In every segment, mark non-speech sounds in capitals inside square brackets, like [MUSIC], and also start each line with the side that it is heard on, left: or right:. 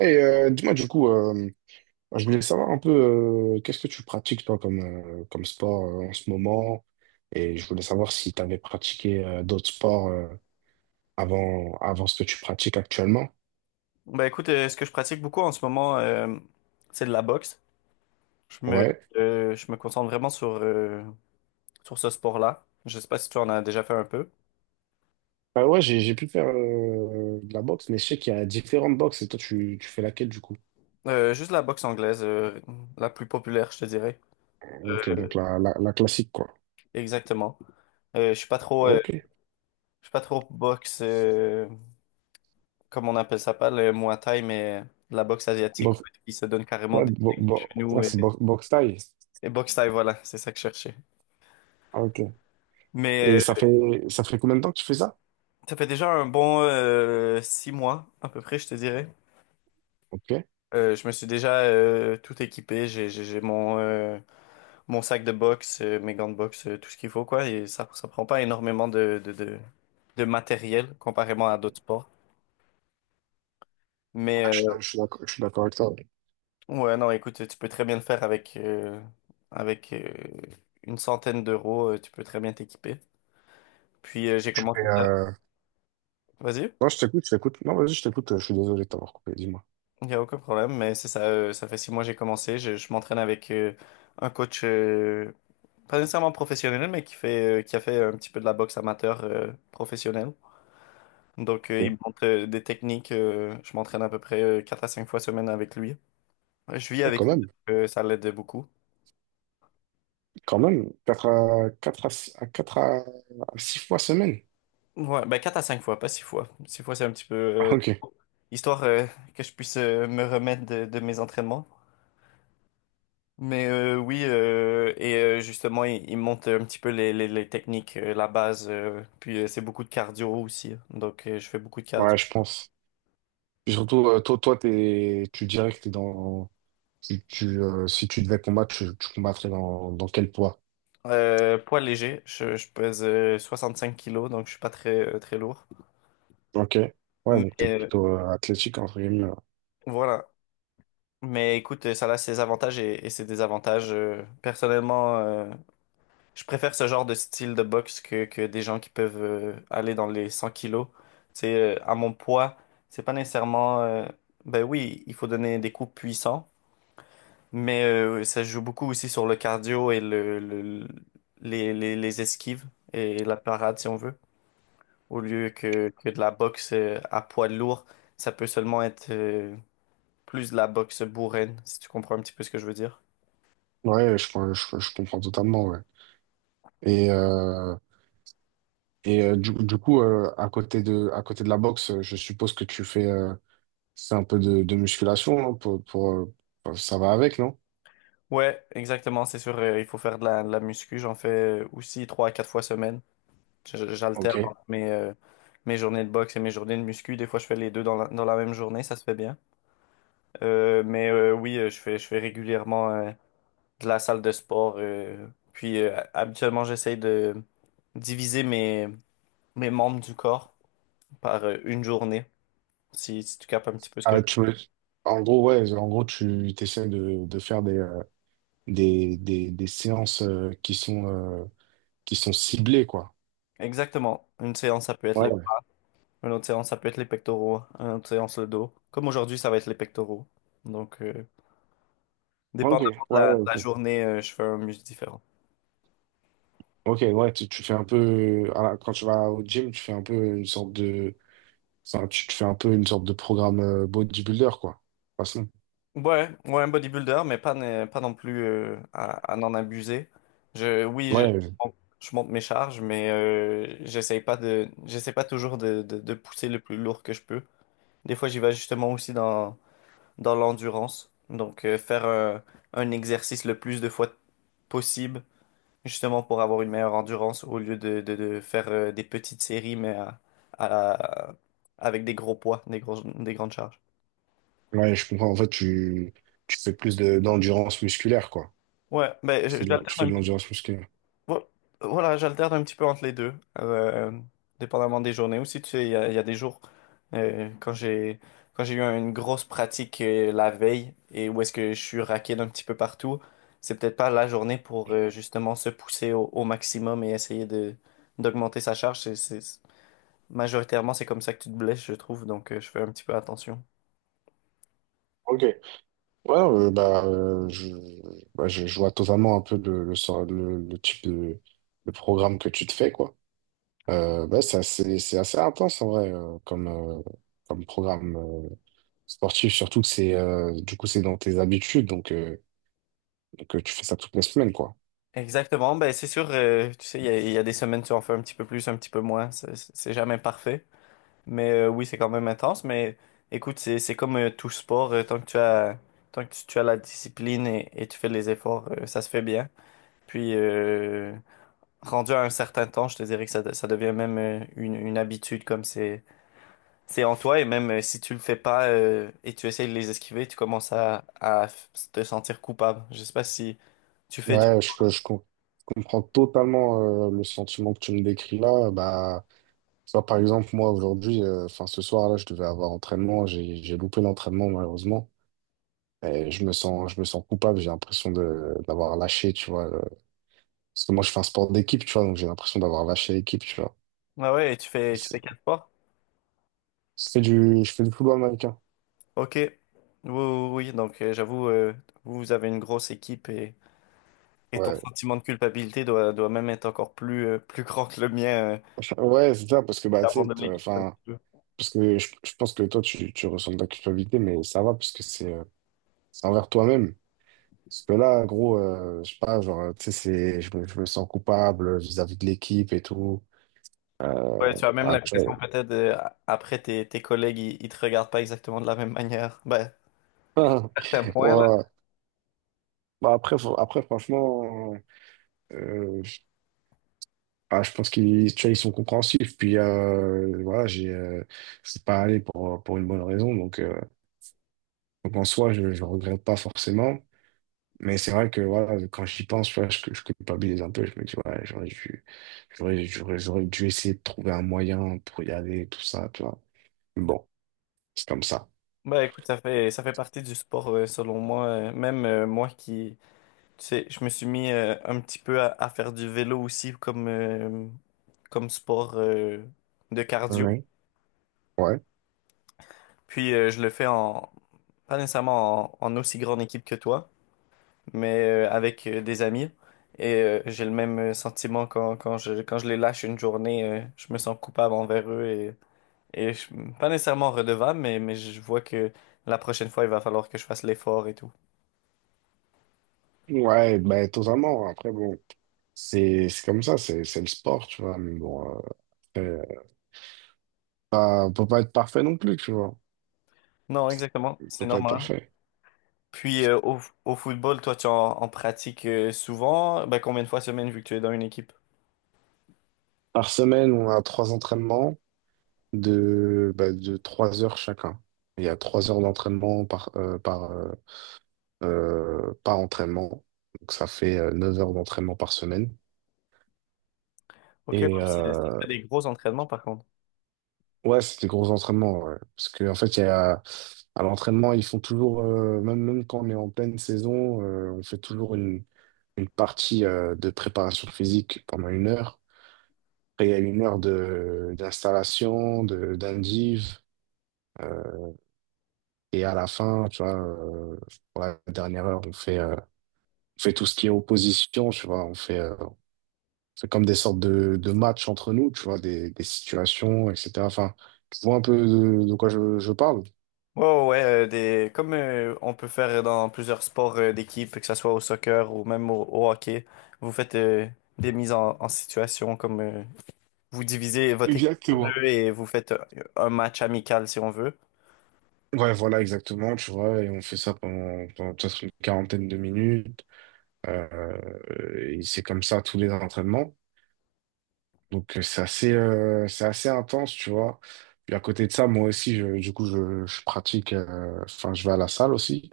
right: Dis-moi, du coup, je voulais savoir un peu qu'est-ce que tu pratiques, toi, comme, comme sport en ce moment. Et je voulais savoir si tu avais pratiqué d'autres sports avant, avant ce que tu pratiques actuellement.
left: Ben écoute, ce que je pratique beaucoup en ce moment, c'est de la boxe. Je me,
right: Ouais.
left: je me concentre vraiment sur ce sport-là. Je sais pas si tu en as déjà fait un peu.
right: Bah ouais, j'ai pu faire de la boxe, mais je sais qu'il y a différentes boxes et toi, tu fais laquelle, du coup?
left: Juste la boxe anglaise, la plus populaire, je te dirais.
right: Ok, donc
left: Euh,
right: la classique, quoi.
left: Exactement. Euh, je suis pas trop, euh,
right: Ok.
left: je suis pas trop boxe, comme on appelle ça, pas le Muay Thai, mais de la boxe asiatique, où
right: Box-
left: ils se donnent carrément des des genoux
right: ouais,
left: et,
right: boxe thaï.
left: et boxe Thai, voilà, c'est ça que je cherchais.
right: Ah, ok. Et
left: Mais
right: ça
left: euh,
right: fait, ça fait combien de temps que tu fais ça?
left: Ça fait déjà un bon 6 mois, à peu près, je te dirais.
right: Ok.
left: Je me suis déjà tout équipé. J'ai mon sac de boxe, mes gants de boxe, tout ce qu'il faut, quoi. Et ça prend pas énormément de matériel comparément à d'autres sports. Mais
right: Ah, je suis
left: euh,
right: d'ac- je suis d'accord je suis d'accord avec toi.
left: ouais, non, écoute, tu peux très bien le faire avec une centaine d'euros. Tu peux très bien t'équiper. Puis
right: Et
left: j'ai
right: tu
left: commencé
right: fais,
left: ça.
right: euh…
left: Vas-y,
right: Non, je t'écoute. Non, vas-y, je t'écoute. Je suis désolé de t'avoir coupé, dis-moi.
left: il n'y a aucun problème. Mais c'est ça, ça fait 6 mois que j'ai commencé. Je m'entraîne avec un coach. Pas nécessairement professionnel, mais qui a fait un petit peu de la boxe amateur professionnelle. Donc,
right: Ok.
left: il me montre des techniques. Je m'entraîne à peu près 4 à 5 fois semaine avec lui. Ouais, je vis
right: Et
left: avec lui, donc, ça l'aide beaucoup.
right: quand même, quatre à 4 à, à 4 à 6 fois semaine.
left: Ouais, ben 4 à 5 fois, pas 6 fois. 6 fois, c'est un petit peu
right: Ah, ok.
left: histoire que je puisse me remettre de mes entraînements. Oui, justement, il me montre un petit peu les techniques, la base. Puis, c'est beaucoup de cardio aussi. Donc, je fais beaucoup de
right: Ouais,
left: cardio.
right: je pense. Puis surtout, toi, tu dirais que t'es dans… Tu, si tu devais combattre, tu combattrais dans, dans quel poids?
left: Poids léger, je pèse 65 kilos, donc je suis pas très lourd.
right: Ok. Ouais,
left: Mais
right: donc t'es
left: euh,
right: plutôt athlétique, entre guillemets, hein.
left: voilà. Mais écoute, ça a ses avantages et ses désavantages. Personnellement, je préfère ce genre de style de boxe que des gens qui peuvent aller dans les 100 kilos. C'est À mon poids, c'est pas nécessairement. Ben oui, il faut donner des coups puissants, mais ça joue beaucoup aussi sur le cardio et les esquives et la parade si on veut. Au lieu que de la boxe à poids lourd. Ça peut seulement être plus de la boxe bourraine, si tu comprends un petit peu ce que je veux dire.
right: Ouais, je comprends totalement, ouais. Et, euh, et du coup, à côté de la boxe, je suppose que tu fais… C'est un peu de musculation, non? Pour, ça va avec, non?
left: Ouais, exactement, c'est sûr, il faut faire de la muscu. J'en fais aussi 3 à 4 fois semaine. J'alterne
right: Ok.
left: entre mes journées de boxe et mes journées de muscu. Des fois, je fais les deux dans la même journée, ça se fait bien. Oui, je fais régulièrement de la salle de sport. Puis habituellement, j'essaye de diviser mes membres du corps par une journée. Si tu capes un petit peu ce que
right: Ah,
left: je...
right: tu veux- En gros, ouais, en gros, tu essaies de faire des, des séances qui sont ciblées, quoi.
left: Exactement. Une séance, ça peut être les...
right: Ouais.
left: Une autre séance, ça peut être les pectoraux. Une autre séance, le dos. Comme aujourd'hui, ça va être les pectoraux. Donc,
right: Ok, ouais,
left: dépendamment de
right: ouais,
left: la, de la
right: ok.
left: journée, je fais un muscle différent.
right: Ok, ouais, tu fais un peu… Quand tu vas au gym, tu fais un peu une sorte de… enfin, tu fais un peu une sorte de programme bodybuilder, quoi. De toute façon.
left: Ouais, ouais, un bodybuilder, mais pas non plus à n'en abuser. Oui,
right: Ouais,
left: bon, je monte mes charges, mais j'essaie pas toujours de pousser le plus lourd que je peux. Des fois, j'y vais justement aussi dans l'endurance. Donc, faire un exercice le plus de fois possible, justement pour avoir une meilleure endurance, au lieu de faire des petites séries, mais à- avec des gros poids, des grandes charges.
right: ouais, je comprends. En fait, tu fais plus de, d'endurance musculaire, quoi.
left: Ouais, ben,
right: Tu fais de
left: j'alterne.
right: l'endurance musculaire.
left: Vo- Voilà, j'alterne un petit peu entre les deux, euh, dépendamment des journées. Aussi, tu sais, il y a des jours euh, quand j'ai quand j'ai eu une grosse pratique la veille et où est-ce que je suis raqué d'un petit peu partout, c'est peut-être pas la journée pour justement se pousser au maximum et essayer de d'augmenter sa charge. Majoritairement, c'est comme ça que tu te blesses, je trouve, donc je fais un petit peu attention.
right: Ok. Ouais, bah, je vois totalement un peu le type de programme que tu te fais, quoi. Bah, c'est assez intense, en vrai, comme programme sportif, surtout que c'est, du coup, c'est dans tes habitudes, donc, tu fais ça toutes les semaines, quoi.
left: Exactement, ben c'est sûr, tu sais, il y a des semaines tu en fais un petit peu plus, un petit peu moins, c'est jamais parfait. Oui, c'est quand même intense. Mais écoute, c'est comme tout sport. Tant que tant que tu as la discipline et tu fais les efforts, ça se fait bien. Puis, rendu à un certain temps, je te dirais que ça devient même une habitude comme c'est en toi. Et même si tu le fais pas et tu essayes de les esquiver, tu commences à te sentir coupable. Je sais pas si tu fais du...
right: Ouais, je comprends totalement le sentiment que tu me décris là. Bah, tu vois, par exemple, moi, aujourd'hui, enfin, ce soir, là, je devais avoir entraînement. J'ai loupé l'entraînement, malheureusement. Et je me sens coupable. J'ai l'impression de, d'avoir lâché, tu vois. Parce que moi, je fais un sport d'équipe, tu vois. Donc, j'ai l'impression d'avoir lâché l'équipe, tu vois.
left: Ah ouais, et tu fais, tu
right: C'est
left: fais quatre sports?
right: je fais du football américain.
left: Ok. Oui, oui, oui. Donc, j'avoue, vous vous avez une grosse équipe et... Et ton
right: Ouais.
left: sentiment de culpabilité doit même être encore plus grand que le mien.
right: [LAUGHS] Ouais, c'est ça, parce que, bah, tu sais,
left: T'abandonnes l'équipe un
right: enfin,
left: petit peu.
right: parce que je pense que toi, tu ressens de la culpabilité, mais ça va, parce que c'est envers toi-même. Parce que là, gros, je sais pas, genre, tu sais, c'est, je me sens coupable vis-à-vis de l'équipe et tout.
left: Ouais, tu as même
right: Ah, tu
left: l'impression
right: vois.
left: peut-être après tes collègues, ils te regardent pas exactement de la même manière. Ben, certains
right: [LAUGHS]
left: points là.
right: Ouais. Bah après, après franchement, euh, ah, je pense qu'ils tu vois, ils sont compréhensifs. Puis voilà, j'ai, je suis pas allé pour une bonne raison. Donc en soi, je regrette pas forcément. Mais c'est vrai que voilà, quand j'y pense, tu vois, je culpabilise un peu. Je me dis, ouais, j'aurais dû essayer de trouver un moyen pour y aller, tout ça, tu vois. Bon, c'est comme ça.
left: Ben écoute, ça fait partie du sport selon moi. Même moi qui, tu sais, je me suis mis un petit peu à faire du vélo aussi comme comme sport de cardio.
right: Ouais. Ouais.
left: Puis je le fais en pas nécessairement en aussi grande équipe que toi. Mais avec des amis. Et j'ai le même sentiment quand je les lâche une journée, je me sens coupable envers eux et pas nécessairement redevable, mais je vois que la prochaine fois, il va falloir que je fasse l'effort et tout.
right: Ouais, bah, totalement. Après, bon, c'est comme ça, c'est le sport, tu vois. Mais bon, après, on peut pas être parfait non plus, tu vois.
left: Non, exactement,
right: On
left: c'est
right: peut pas être
left: normal.
right: parfait.
left: Puis au football, toi, en pratiques souvent. Ben, combien de fois semaine vu que tu es dans une équipe?
right: Par semaine, on a trois entraînements de, bah, de trois heures chacun. Il y a trois heures d'entraînement par entraînement. Donc ça fait 9 heures d'entraînement par semaine.
left: Ok, ouais,
right: Et
left: ça fait des gros entraînements par contre.
right: ouais, c'est des gros entraînements, ouais. Parce qu'en fait, il y a, à l'entraînement, ils font toujours, même quand on est en pleine saison, on fait toujours une partie de préparation physique pendant une heure. Après, il y a une heure de, d'installation, de, d'indiv. Euh, et à la fin, tu vois, pour la dernière heure, on fait tout ce qui est opposition, tu vois, on fait… c'est comme des sortes de matchs entre nous, tu vois, des situations, etc. Enfin, tu vois un peu de quoi je parle.
left: Ouais, ouais, ouais, comme on peut faire dans plusieurs sports d'équipe, que ce soit au soccer ou même au hockey, vous faites des mises en situation, comme vous divisez votre équipe en
right: Exactement.
left: deux et vous faites un match amical si on veut.
right: Ouais, voilà, exactement, tu vois, et on fait ça pendant, pendant peut-être une quarantaine de minutes. Et c'est comme ça tous les entraînements. Donc, c'est assez intense, tu vois. Puis à côté de ça, moi aussi, je pratique, enfin, je vais à la salle aussi.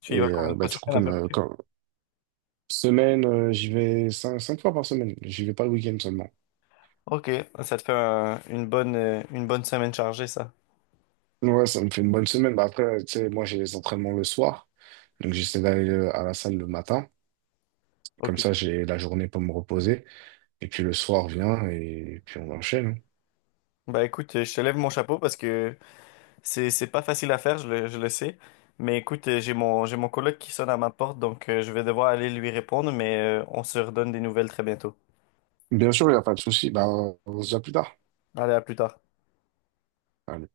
left: Tu y vas
right: Et
left: combien de
right: bah,
left: fois
right: du
left: sur
right: coup,
left: semaine à peu près?
right: semaine, j'y vais cinq fois par semaine. J'y vais pas le week-end seulement.
left: Ok, ça te fait une bonne semaine chargée, ça.
right: Ouais, ça me fait une bonne semaine. Bah après, tu sais, moi, j'ai les entraînements le soir. Donc, j'essaie d'aller à la salle le matin. Comme
left: Ok.
right: ça, j'ai la journée pour me reposer. Et puis, le soir vient et puis on enchaîne.
left: Bah écoute, je te lève mon chapeau parce que c'est pas facile à faire, je le sais. Mais écoute, j'ai mon coloc qui sonne à ma porte, donc je vais devoir aller lui répondre, mais on se redonne des nouvelles très bientôt.
right: Bien sûr, il n'y a pas de souci. Bah, on se dit à plus tard.
left: Allez, à plus tard.
right: Allez.